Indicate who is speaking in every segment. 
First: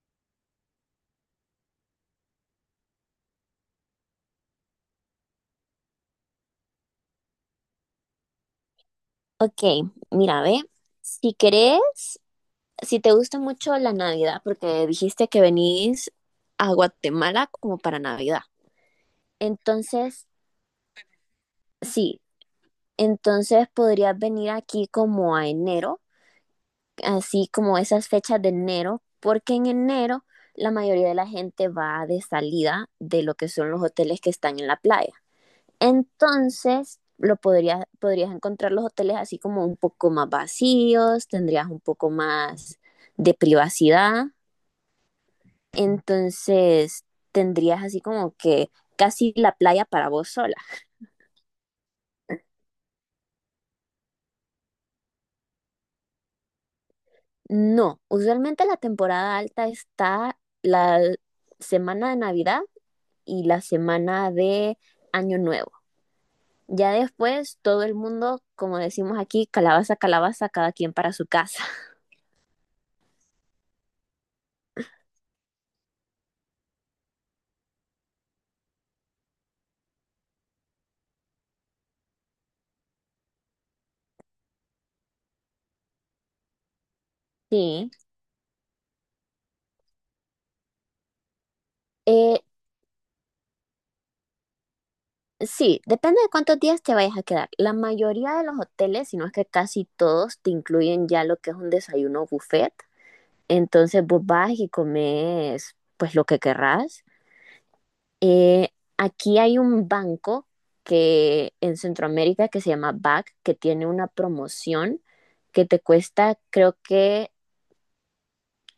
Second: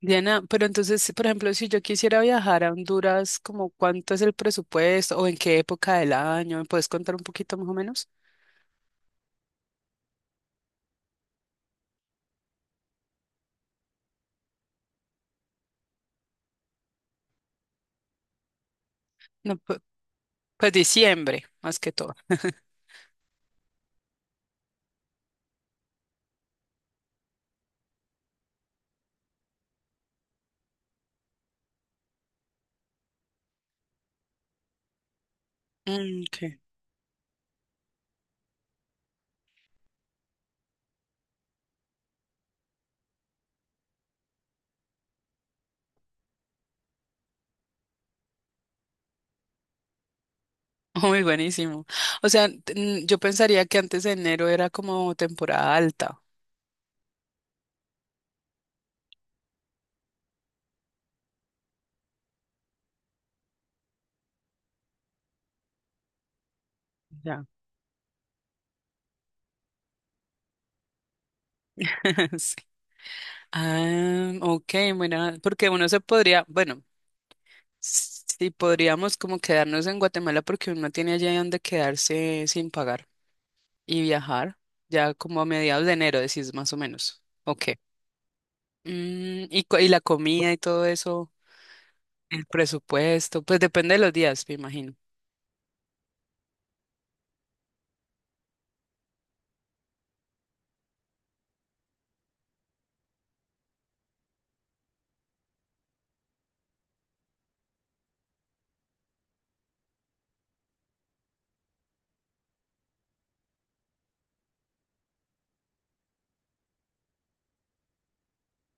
Speaker 1: Diana, pero entonces, por ejemplo, si yo quisiera viajar a Honduras, ¿como cuánto es el presupuesto o en qué época del año? ¿Me puedes contar un poquito más o menos?
Speaker 2: Ok, mira, ve, si querés, si te gusta mucho la Navidad, porque dijiste que venís a Guatemala como para Navidad,
Speaker 1: No,
Speaker 2: entonces,
Speaker 1: pues, diciembre, más que todo.
Speaker 2: sí, entonces podrías venir aquí como a enero, así como esas fechas de enero, porque en enero la mayoría de la gente va de salida de lo que son los hoteles que están en la playa.
Speaker 1: Mm, ok.
Speaker 2: Entonces, podrías encontrar los hoteles así como un poco más vacíos, tendrías un poco más de privacidad, entonces tendrías así como que casi la playa para vos sola.
Speaker 1: Muy buenísimo. O sea, yo pensaría que antes de enero era como temporada alta.
Speaker 2: No, usualmente la temporada alta está la semana de Navidad y la semana de Año Nuevo. Ya
Speaker 1: Ya.
Speaker 2: después todo el mundo, como decimos aquí, calabaza, calabaza, cada quien para su casa.
Speaker 1: Sí. Ah, ok, bueno, porque uno se podría, bueno, sí podríamos como quedarnos en Guatemala porque uno tiene allá donde quedarse sin pagar y viajar ya como a mediados de enero, decís más o menos. Ok.
Speaker 2: Sí.
Speaker 1: Y la comida y todo eso,
Speaker 2: Eh,
Speaker 1: el presupuesto, pues depende de los días, me imagino.
Speaker 2: Sí, depende de cuántos días te vayas a quedar. La mayoría de los hoteles, si no es que casi todos, te incluyen ya lo que es un desayuno buffet. Entonces vos vas y comes pues lo que querrás. Eh, Aquí hay un banco que en Centroamérica que se llama BAC, que tiene una promoción que te cuesta creo que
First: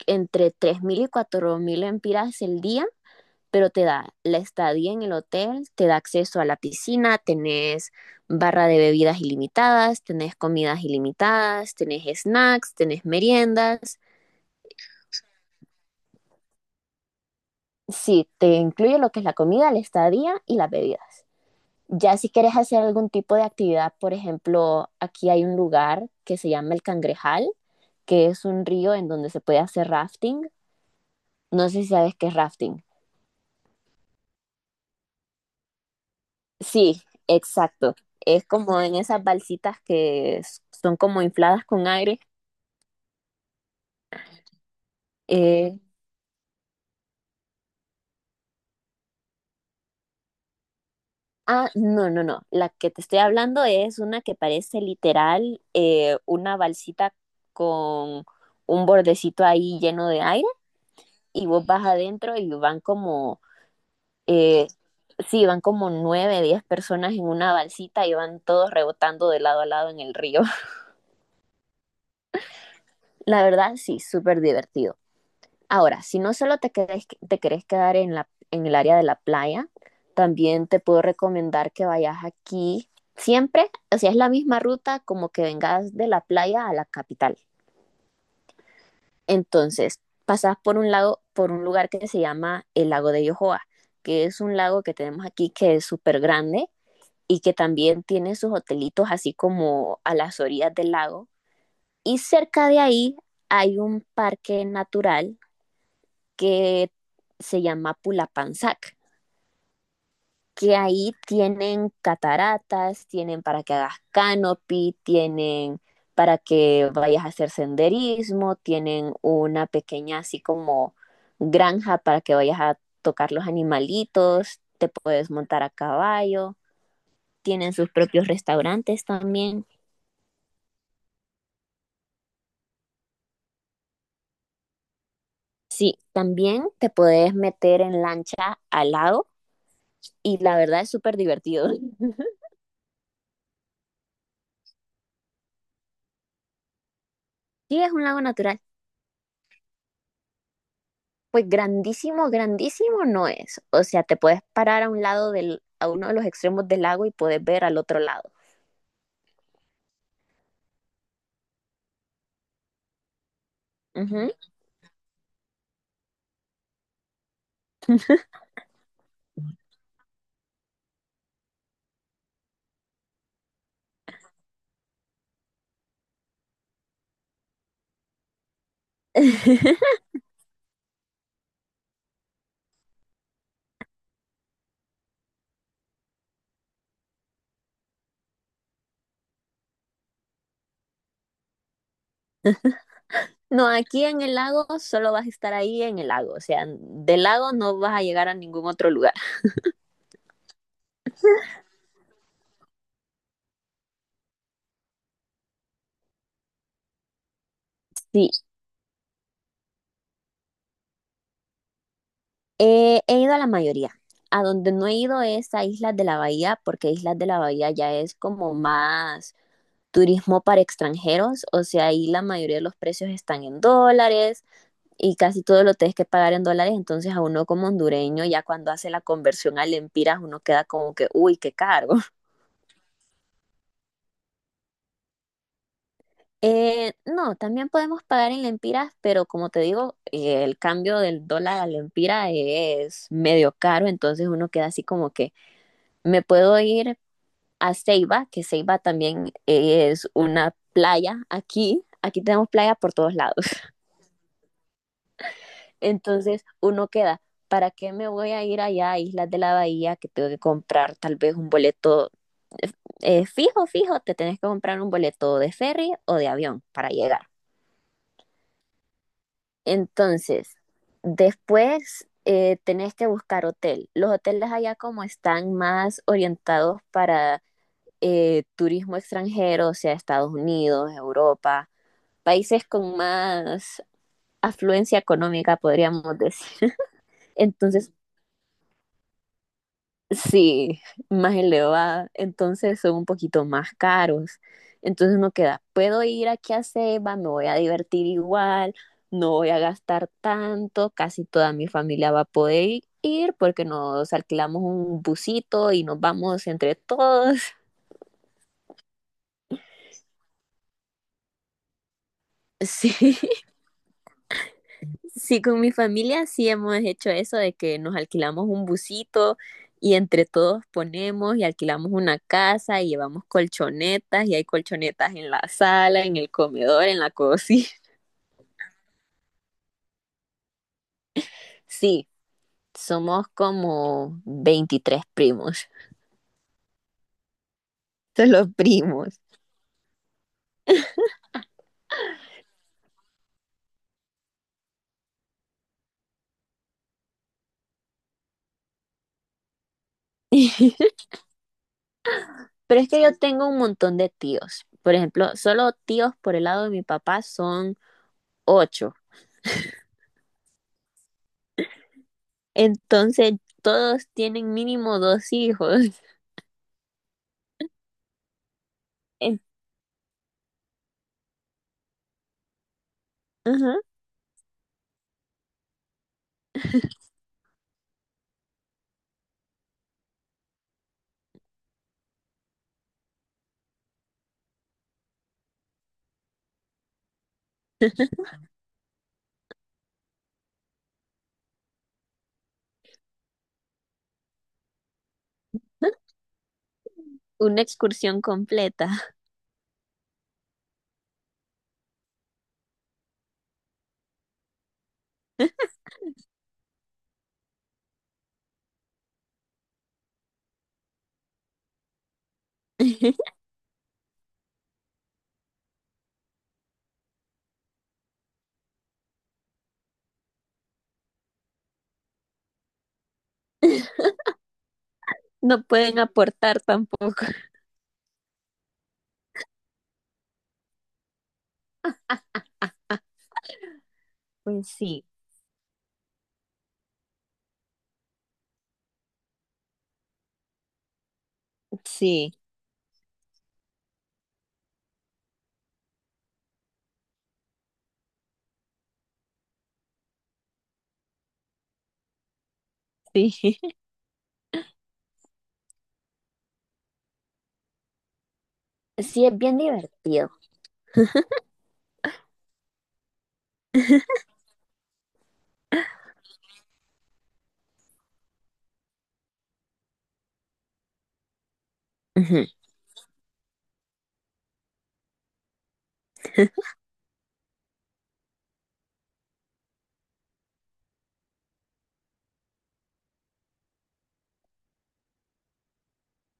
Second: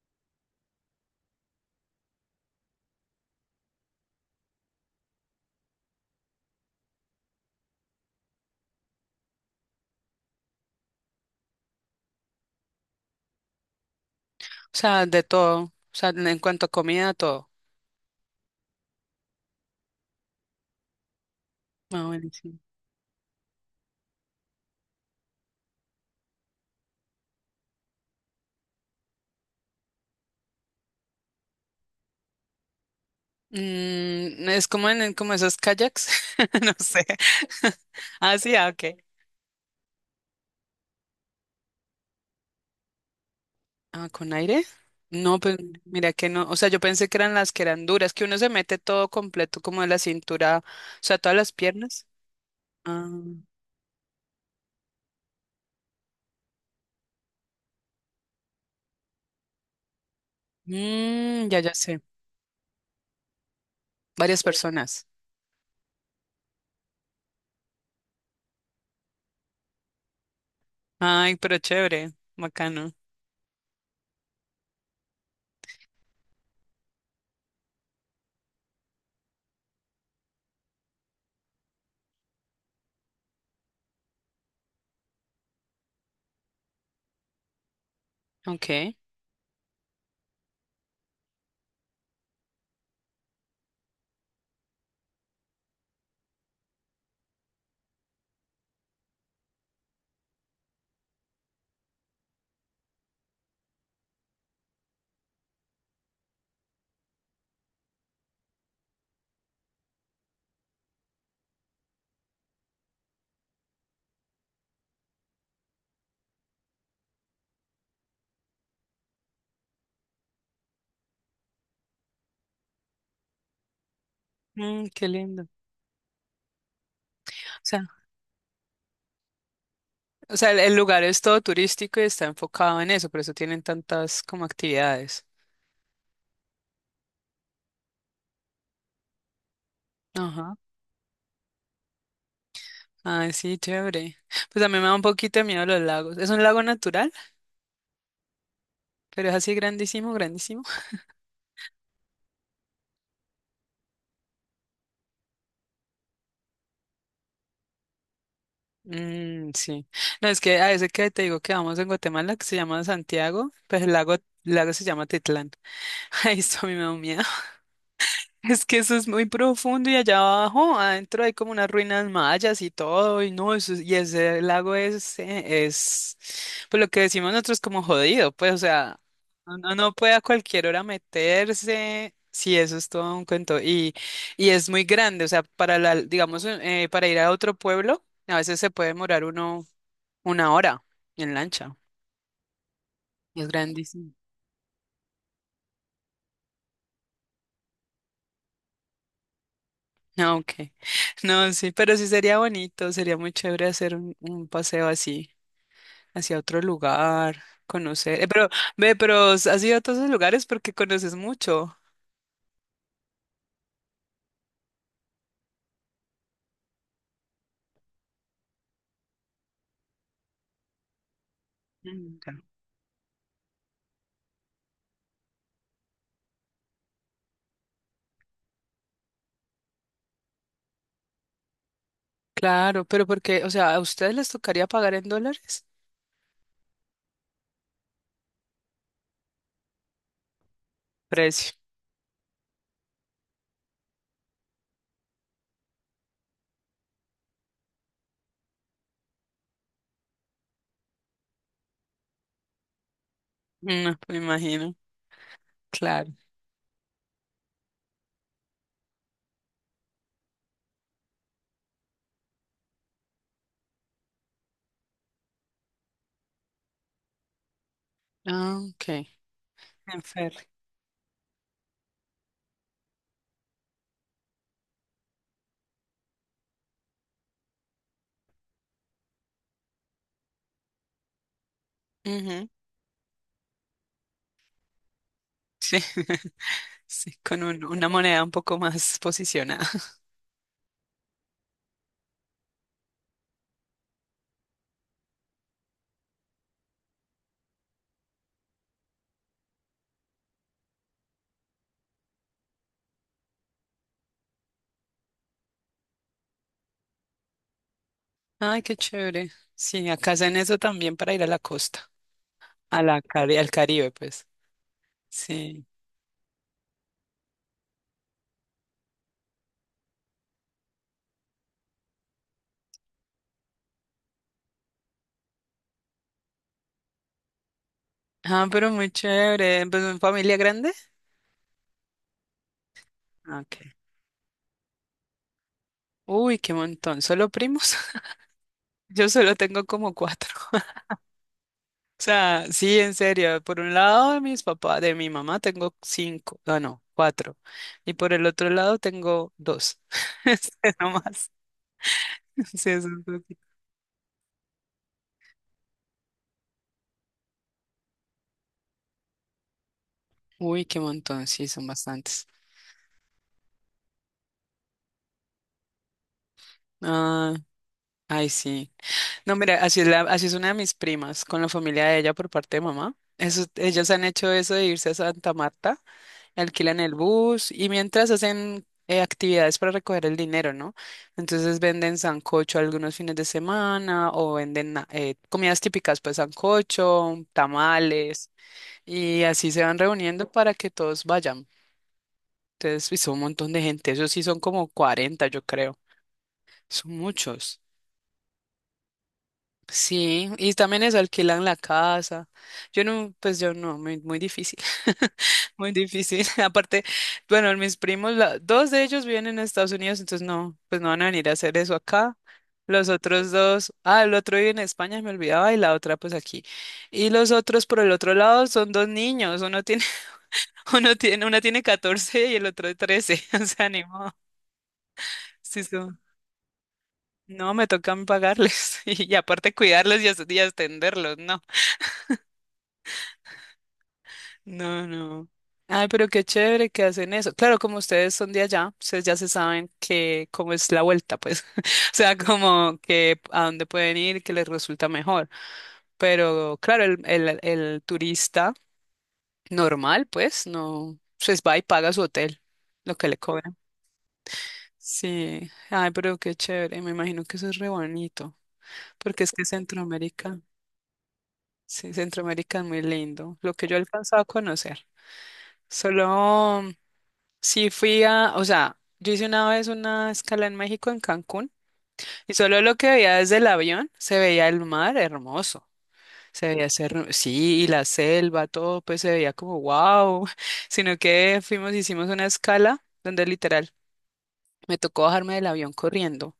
Speaker 2: entre 3.000 y 4.000 empiras el día, pero te da la estadía en el hotel, te da acceso a la piscina, tenés barra de bebidas ilimitadas, tenés comidas ilimitadas, tenés snacks, tenés meriendas.
Speaker 1: O sea, de todo, o sea, en cuanto a comida, todo.
Speaker 2: Sí, te incluye lo que es la comida, la estadía y las bebidas.
Speaker 1: Ah,
Speaker 2: Ya
Speaker 1: bueno,
Speaker 2: si quieres hacer algún tipo de actividad, por ejemplo, aquí hay un lugar que se llama el Cangrejal, que es un río en donde se puede hacer rafting. No sé si sabes qué es rafting.
Speaker 1: Es como esos kayaks, no
Speaker 2: Sí,
Speaker 1: sé.
Speaker 2: exacto.
Speaker 1: Ah,
Speaker 2: Es
Speaker 1: sí, ah,
Speaker 2: como en
Speaker 1: ok.
Speaker 2: esas balsitas que son como infladas con aire.
Speaker 1: Ah, ¿con aire? No, pues
Speaker 2: Eh,
Speaker 1: mira que no, o sea, yo pensé que eran las que eran duras, que uno se mete todo completo como de la cintura, o sea, todas las
Speaker 2: ah,
Speaker 1: piernas.
Speaker 2: no, no, no. La que te
Speaker 1: Ah,
Speaker 2: estoy hablando es una que parece literal una balsita con un bordecito ahí lleno de aire y
Speaker 1: ya,
Speaker 2: vos
Speaker 1: ya
Speaker 2: vas
Speaker 1: sé,
Speaker 2: adentro y van como,
Speaker 1: varias
Speaker 2: eh,
Speaker 1: personas.
Speaker 2: sí, van como nueve, 10 personas en una balsita y van todos rebotando de lado a lado en el río.
Speaker 1: Ay, pero chévere, bacano.
Speaker 2: La verdad, sí, súper divertido. Ahora, si no solo te querés quedar en, en el área de la playa, también te puedo recomendar que vayas aquí siempre, o sea, es la misma ruta como que vengas de la playa a la capital.
Speaker 1: Ok,
Speaker 2: Entonces, pasas por un lago, por un lugar que se llama el lago de Yohoa, que es un lago que tenemos aquí que es súper grande y que también tiene sus hotelitos así como a las orillas del lago. Y cerca de ahí hay un parque natural que se llama Pulapanzac, que ahí tienen cataratas, tienen para que hagas canopy, tienen para que vayas a hacer senderismo, tienen una pequeña así como granja para que vayas a tocar los animalitos, te
Speaker 1: qué
Speaker 2: puedes
Speaker 1: lindo.
Speaker 2: montar a caballo, tienen
Speaker 1: Sea,
Speaker 2: sus propios restaurantes también.
Speaker 1: o sea, el lugar es todo turístico y está enfocado en eso, por eso tienen tantas como actividades.
Speaker 2: Sí, también te puedes meter en lancha al lago y la verdad es súper divertido.
Speaker 1: Ay, sí, chévere. Pues a mí me da un poquito de miedo los lagos. Es un lago natural,
Speaker 2: Sí, es un lago natural.
Speaker 1: pero es así grandísimo, grandísimo.
Speaker 2: Pues grandísimo, grandísimo no es. O sea, te puedes parar a uno de los extremos del lago y puedes ver al otro lado.
Speaker 1: Mm, sí. No, es que a ese que te digo que vamos en Guatemala, que se llama Santiago, pues el lago, el
Speaker 2: Ujú.
Speaker 1: lago se llama Titlán. Ahí esto a mí me da un miedo. Es que eso es muy profundo y allá abajo, adentro hay como unas ruinas mayas y todo, y no, eso, y ese lago es, pues lo que decimos nosotros como jodido, pues, o sea, uno no puede a cualquier hora meterse, sí, eso es todo un cuento, y, es muy grande, o sea, digamos, para ir a otro pueblo, a veces se puede demorar uno una hora en lancha, y es
Speaker 2: No, aquí
Speaker 1: grandísimo.
Speaker 2: en el lago solo vas a estar ahí en el lago. O sea, del lago no vas a llegar a ningún otro lugar.
Speaker 1: Ah, ok. No, sí, pero sí sería bonito, sería muy chévere hacer un paseo así, hacia otro lugar, conocer.
Speaker 2: Sí,
Speaker 1: Pero, ve, pero has ido a todos esos lugares porque conoces mucho.
Speaker 2: he ido a la mayoría. A donde no he ido es a Islas de la Bahía, porque Islas de la Bahía ya es como más turismo para extranjeros. O sea, ahí la
Speaker 1: Nunca.
Speaker 2: mayoría de los precios están en dólares y casi todo lo tienes que pagar en dólares, entonces a uno como hondureño, ya cuando hace la conversión a lempiras, uno queda como que, uy, qué caro.
Speaker 1: Claro, pero porque, o sea, ¿a ustedes les tocaría pagar en dólares?
Speaker 2: No, también podemos pagar en lempiras, pero como te digo, el cambio del
Speaker 1: Precio.
Speaker 2: dólar a lempira es medio caro, entonces uno queda así como que, me puedo ir a Ceiba, que Ceiba también es una playa aquí, aquí tenemos playa por todos lados.
Speaker 1: No, me imagino. Claro.
Speaker 2: Entonces uno queda, ¿para qué me voy a ir allá a Islas de la Bahía que tengo que comprar tal vez un boleto eh, fijo, fijo? Te tenés que comprar un boleto de ferry o de avión para llegar.
Speaker 1: Ah, ok. En ferry.
Speaker 2: Entonces, después tenés que buscar hotel. Los hoteles allá como están más orientados para turismo extranjero, o sea, Estados Unidos, Europa,
Speaker 1: Ujú.
Speaker 2: países con más afluencia económica, podríamos decir.
Speaker 1: Sí, con una
Speaker 2: Entonces,
Speaker 1: moneda un poco más posicionada.
Speaker 2: sí, más elevada, entonces son un poquito más caros. Entonces uno queda, puedo ir aquí a Ceiba, me voy a divertir igual, no voy a gastar tanto, casi toda mi familia va a poder ir porque nos alquilamos un busito y nos vamos entre todos.
Speaker 1: Ay, qué chévere. Sí, acá hacen eso también para ir a la costa,
Speaker 2: Sí,
Speaker 1: al Caribe, pues.
Speaker 2: sí, con
Speaker 1: Sí.
Speaker 2: mi familia sí hemos hecho eso de que nos alquilamos un busito y entre todos ponemos y alquilamos una casa y llevamos colchonetas y hay colchonetas en la sala, en el comedor, en la cocina.
Speaker 1: Ah, pero muy chévere. ¿Pues en familia grande?
Speaker 2: Sí, somos
Speaker 1: Ok.
Speaker 2: como 23 primos,
Speaker 1: Uy, qué montón. ¿Solo primos?
Speaker 2: son los
Speaker 1: Yo
Speaker 2: primos.
Speaker 1: solo tengo como cuatro. O sea, sí, en serio. Por un lado de mis papás, de mi mamá tengo cinco. No, no, cuatro. Y por el otro lado tengo dos. Es que no más. Sí,
Speaker 2: Pero
Speaker 1: es
Speaker 2: es
Speaker 1: un
Speaker 2: que yo
Speaker 1: poquito.
Speaker 2: tengo un montón de tíos. Por ejemplo, solo tíos por el lado de mi papá son ocho.
Speaker 1: Uy, qué montón. Sí, son bastantes.
Speaker 2: Entonces, todos tienen mínimo dos hijos.
Speaker 1: Ah, ay, sí. No,
Speaker 2: En-
Speaker 1: mira, así es una de mis primas, con la familia de ella por parte de mamá. Eso,
Speaker 2: Ajá.
Speaker 1: ellos han hecho eso de irse a Santa Marta, alquilan el bus y mientras hacen actividades para recoger el dinero, ¿no? Entonces venden sancocho algunos fines de semana o venden comidas típicas, pues sancocho, tamales y así se van reuniendo para que todos vayan. Entonces, y son un montón de gente. Esos sí son como 40, yo creo. Son
Speaker 2: Una
Speaker 1: muchos.
Speaker 2: excursión completa.
Speaker 1: Sí, y también es alquilan la casa. Yo no, pues yo no, muy, muy difícil, muy difícil. Aparte, bueno, mis primos, dos de ellos viven en Estados Unidos, entonces no, pues no van a venir a hacer eso acá. Los otros dos, ah, el otro vive en España, me olvidaba, y la otra pues aquí. Y los otros por el otro lado son dos niños, una tiene 14 y el otro 13. O sea, ni modo.
Speaker 2: No
Speaker 1: Sí,
Speaker 2: pueden aportar tampoco.
Speaker 1: no, me tocan pagarles y, aparte cuidarlos y y atenderlos, no.
Speaker 2: Pues
Speaker 1: No,
Speaker 2: sí,
Speaker 1: no. Ay, pero qué chévere que hacen eso. Claro, como ustedes son de allá, ustedes ya se saben que cómo es la vuelta, pues. O sea,
Speaker 2: sí,
Speaker 1: como que a dónde pueden ir, que les resulta mejor. Pero claro, el turista normal, pues, no, pues va y paga su hotel, lo que le
Speaker 2: sí.
Speaker 1: cobran. Sí. Ay, pero qué chévere. Me imagino que eso es re bonito, porque
Speaker 2: Sí,
Speaker 1: es
Speaker 2: es
Speaker 1: que
Speaker 2: bien divertido.
Speaker 1: Centroamérica, sí, Centroamérica es muy lindo. Lo que yo he alcanzado a conocer. Solo Sí, fui a, o sea, yo hice una vez una escala en México, en Cancún, y
Speaker 2: Ujú.
Speaker 1: solo lo que veía desde el avión se veía el mar hermoso. Se veía ser, sí, y la selva, todo, pues se veía como wow. Sino que hicimos una escala donde literal me tocó bajarme del avión corriendo.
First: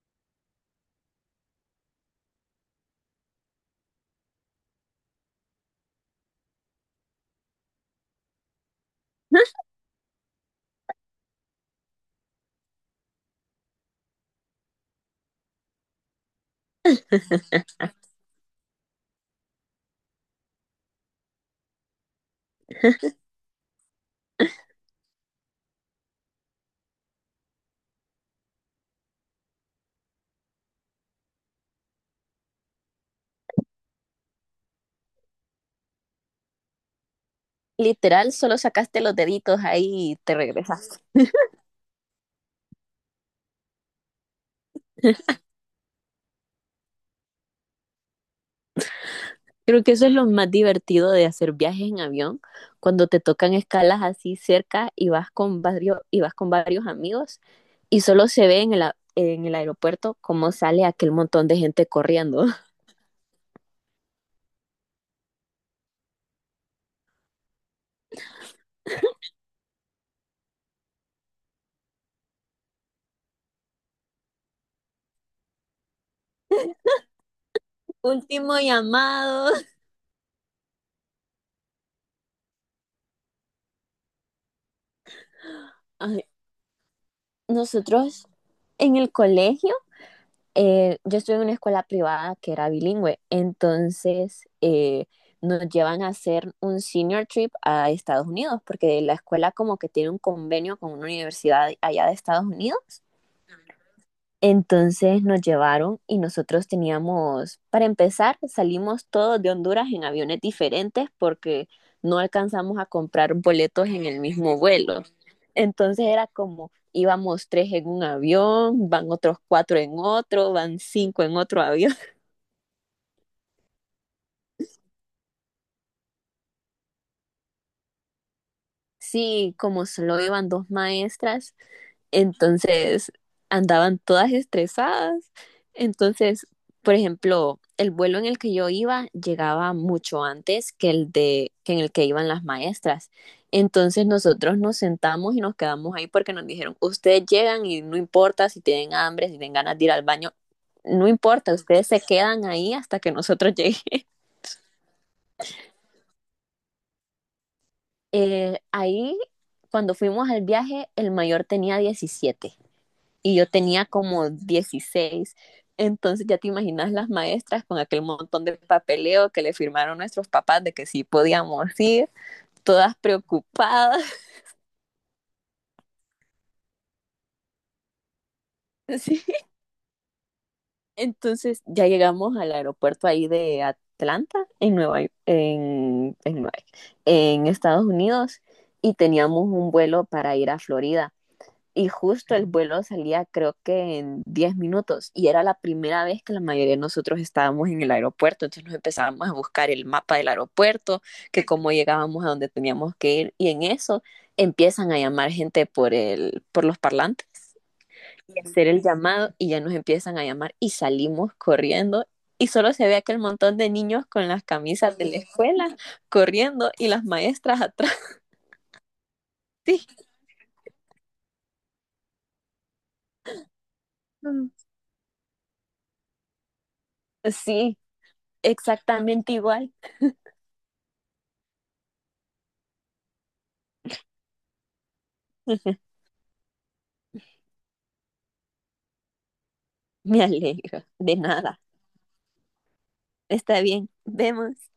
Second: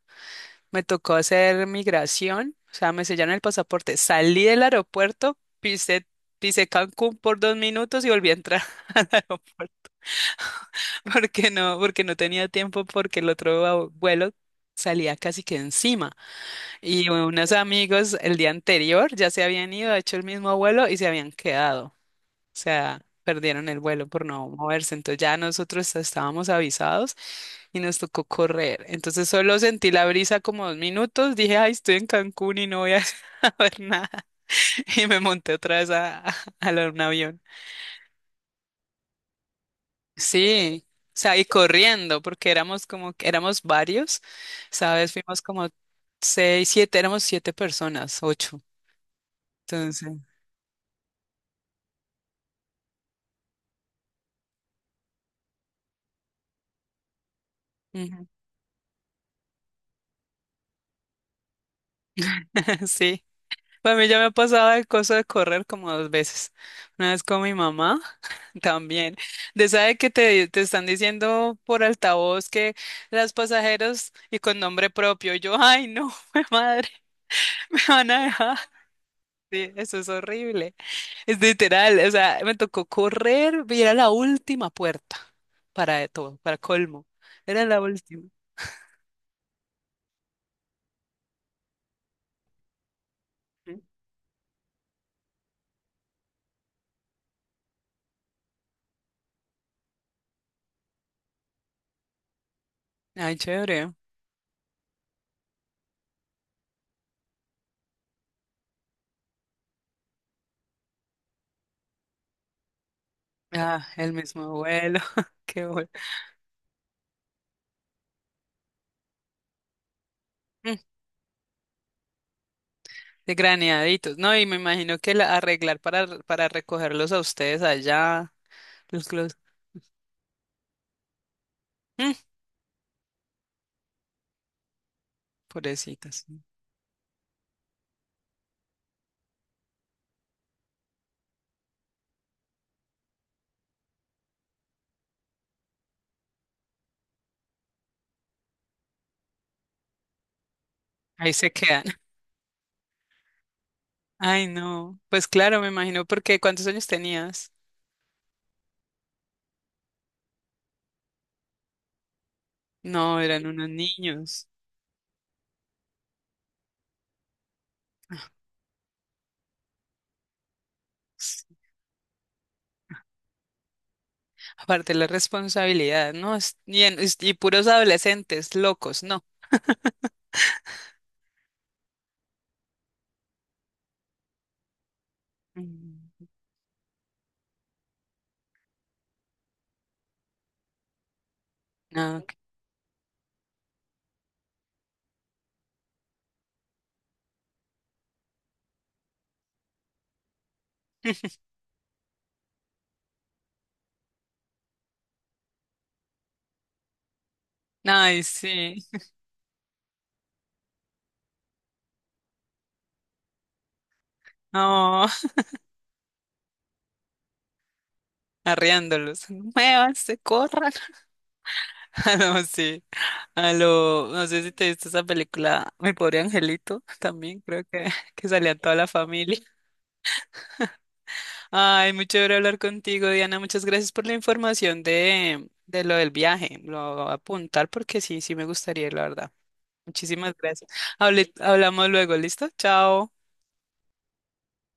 Speaker 1: Me tocó hacer migración, o sea, me sellaron el pasaporte. Salí del aeropuerto, pisé Cancún por dos minutos y volví a entrar al aeropuerto. Porque no tenía tiempo, porque el otro vuelo salía casi que encima. Y unos amigos el día anterior ya se habían ido, hecho el mismo vuelo y se habían quedado. O sea, perdieron el vuelo por no moverse. Entonces ya nosotros estábamos avisados y nos tocó correr. Entonces solo sentí la brisa como dos minutos. Dije, ay, estoy en Cancún y no voy a saber nada. Y me monté otra vez un avión.
Speaker 2: Literal, solo sacaste los deditos ahí y te
Speaker 1: Sí, o
Speaker 2: regresaste.
Speaker 1: sea, y corriendo, porque éramos como, éramos varios, ¿sabes? Fuimos como seis, siete, éramos siete personas, ocho.
Speaker 2: Creo que eso
Speaker 1: Entonces,
Speaker 2: es lo más divertido de hacer viajes en avión, cuando te tocan escalas así cerca y vas con varios, y vas con varios amigos y
Speaker 1: ujú,
Speaker 2: solo se ve en en el aeropuerto cómo sale aquel montón de gente corriendo.
Speaker 1: sí. Para mí ya me ha pasado el coso de correr como dos veces. Una vez con mi mamá también. De sabe que te están diciendo por altavoz que las pasajeros y con nombre propio. Yo, ay, no, madre, me van a dejar.
Speaker 2: Último llamado.
Speaker 1: Sí, eso es horrible. Es literal, o sea, me tocó correr y era la última puerta para
Speaker 2: Ay.
Speaker 1: todo, para colmo. Era la última.
Speaker 2: Nosotros en el colegio, yo estuve en una escuela privada que era bilingüe,
Speaker 1: Ujú.
Speaker 2: entonces nos llevan a hacer un senior trip a Estados Unidos, porque la escuela como que tiene un convenio con una universidad allá de Estados Unidos,
Speaker 1: Ay, chévere.
Speaker 2: entonces nos llevaron y nosotros teníamos, para empezar, salimos todos de Honduras en aviones diferentes porque no alcanzamos a comprar
Speaker 1: Ah,
Speaker 2: boletos en
Speaker 1: el
Speaker 2: el
Speaker 1: mismo
Speaker 2: mismo
Speaker 1: vuelo.
Speaker 2: vuelo.
Speaker 1: Qué bueno.
Speaker 2: Entonces era como íbamos tres en un avión, van otros cuatro en otro,
Speaker 1: Mm,
Speaker 2: van cinco en otro avión.
Speaker 1: De graneaditos. No, y me imagino que arreglar para recogerlos a ustedes allá. Los, los,
Speaker 2: Sí, como solo iban dos maestras,
Speaker 1: mm,
Speaker 2: entonces andaban todas estresadas.
Speaker 1: Pobrecitas.
Speaker 2: Entonces, por ejemplo, el vuelo en el que yo iba llegaba mucho antes que el de que en el que iban las maestras. Entonces nosotros nos sentamos y nos quedamos ahí porque nos dijeron, ustedes llegan y no importa si tienen hambre, si tienen ganas de ir al baño, no
Speaker 1: Ahí se
Speaker 2: importa,
Speaker 1: quedan.
Speaker 2: ustedes se quedan ahí hasta que nosotros lleguemos.
Speaker 1: Ay, no. Pues claro, me imagino porque ¿cuántos años tenías?
Speaker 2: Ahí, cuando fuimos al viaje, el mayor tenía 17,
Speaker 1: No,
Speaker 2: y
Speaker 1: eran
Speaker 2: yo
Speaker 1: unos
Speaker 2: tenía como
Speaker 1: niños.
Speaker 2: 16. Entonces ya te imaginas las maestras con aquel montón de papeleo que le firmaron nuestros papás de que sí podíamos ir, todas preocupadas.
Speaker 1: Aparte la responsabilidad, ¿no? Y, y puros adolescentes locos,
Speaker 2: ¿Sí?
Speaker 1: ¿no?
Speaker 2: Entonces ya llegamos al aeropuerto ahí de Atlanta, en Nueva York, en,
Speaker 1: Mm.
Speaker 2: en, en Estados Unidos, y teníamos un vuelo para ir a Florida. Y
Speaker 1: No, ok.
Speaker 2: justo el vuelo salía creo que en 10 minutos y era la primera vez que la mayoría de nosotros estábamos en el aeropuerto, entonces nos empezábamos a buscar el mapa del aeropuerto, que cómo llegábamos a donde teníamos que ir, y en eso empiezan a llamar gente por el por los parlantes
Speaker 1: Ay,
Speaker 2: y hacer
Speaker 1: sí.
Speaker 2: el llamado, y ya nos empiezan a llamar y salimos corriendo, y solo se ve aquel montón de niños con las camisas
Speaker 1: No,
Speaker 2: de la escuela corriendo y las maestras atrás.
Speaker 1: arriándolos. Muévanse, corran. Ah, no, sí. No sé si
Speaker 2: Sí,
Speaker 1: te viste esa película, Mi pobre angelito, también creo
Speaker 2: sí,
Speaker 1: que, salía toda la
Speaker 2: exactamente
Speaker 1: familia.
Speaker 2: igual.
Speaker 1: Ay, muy chévere hablar contigo, Diana. Muchas gracias por la información de lo del viaje. Lo voy a apuntar porque sí, sí me gustaría, la verdad.
Speaker 2: Me
Speaker 1: Muchísimas gracias.
Speaker 2: alegra. De
Speaker 1: Hable-
Speaker 2: nada.
Speaker 1: hablamos luego, ¿listo? Chao.
Speaker 2: Está bien. Vemos.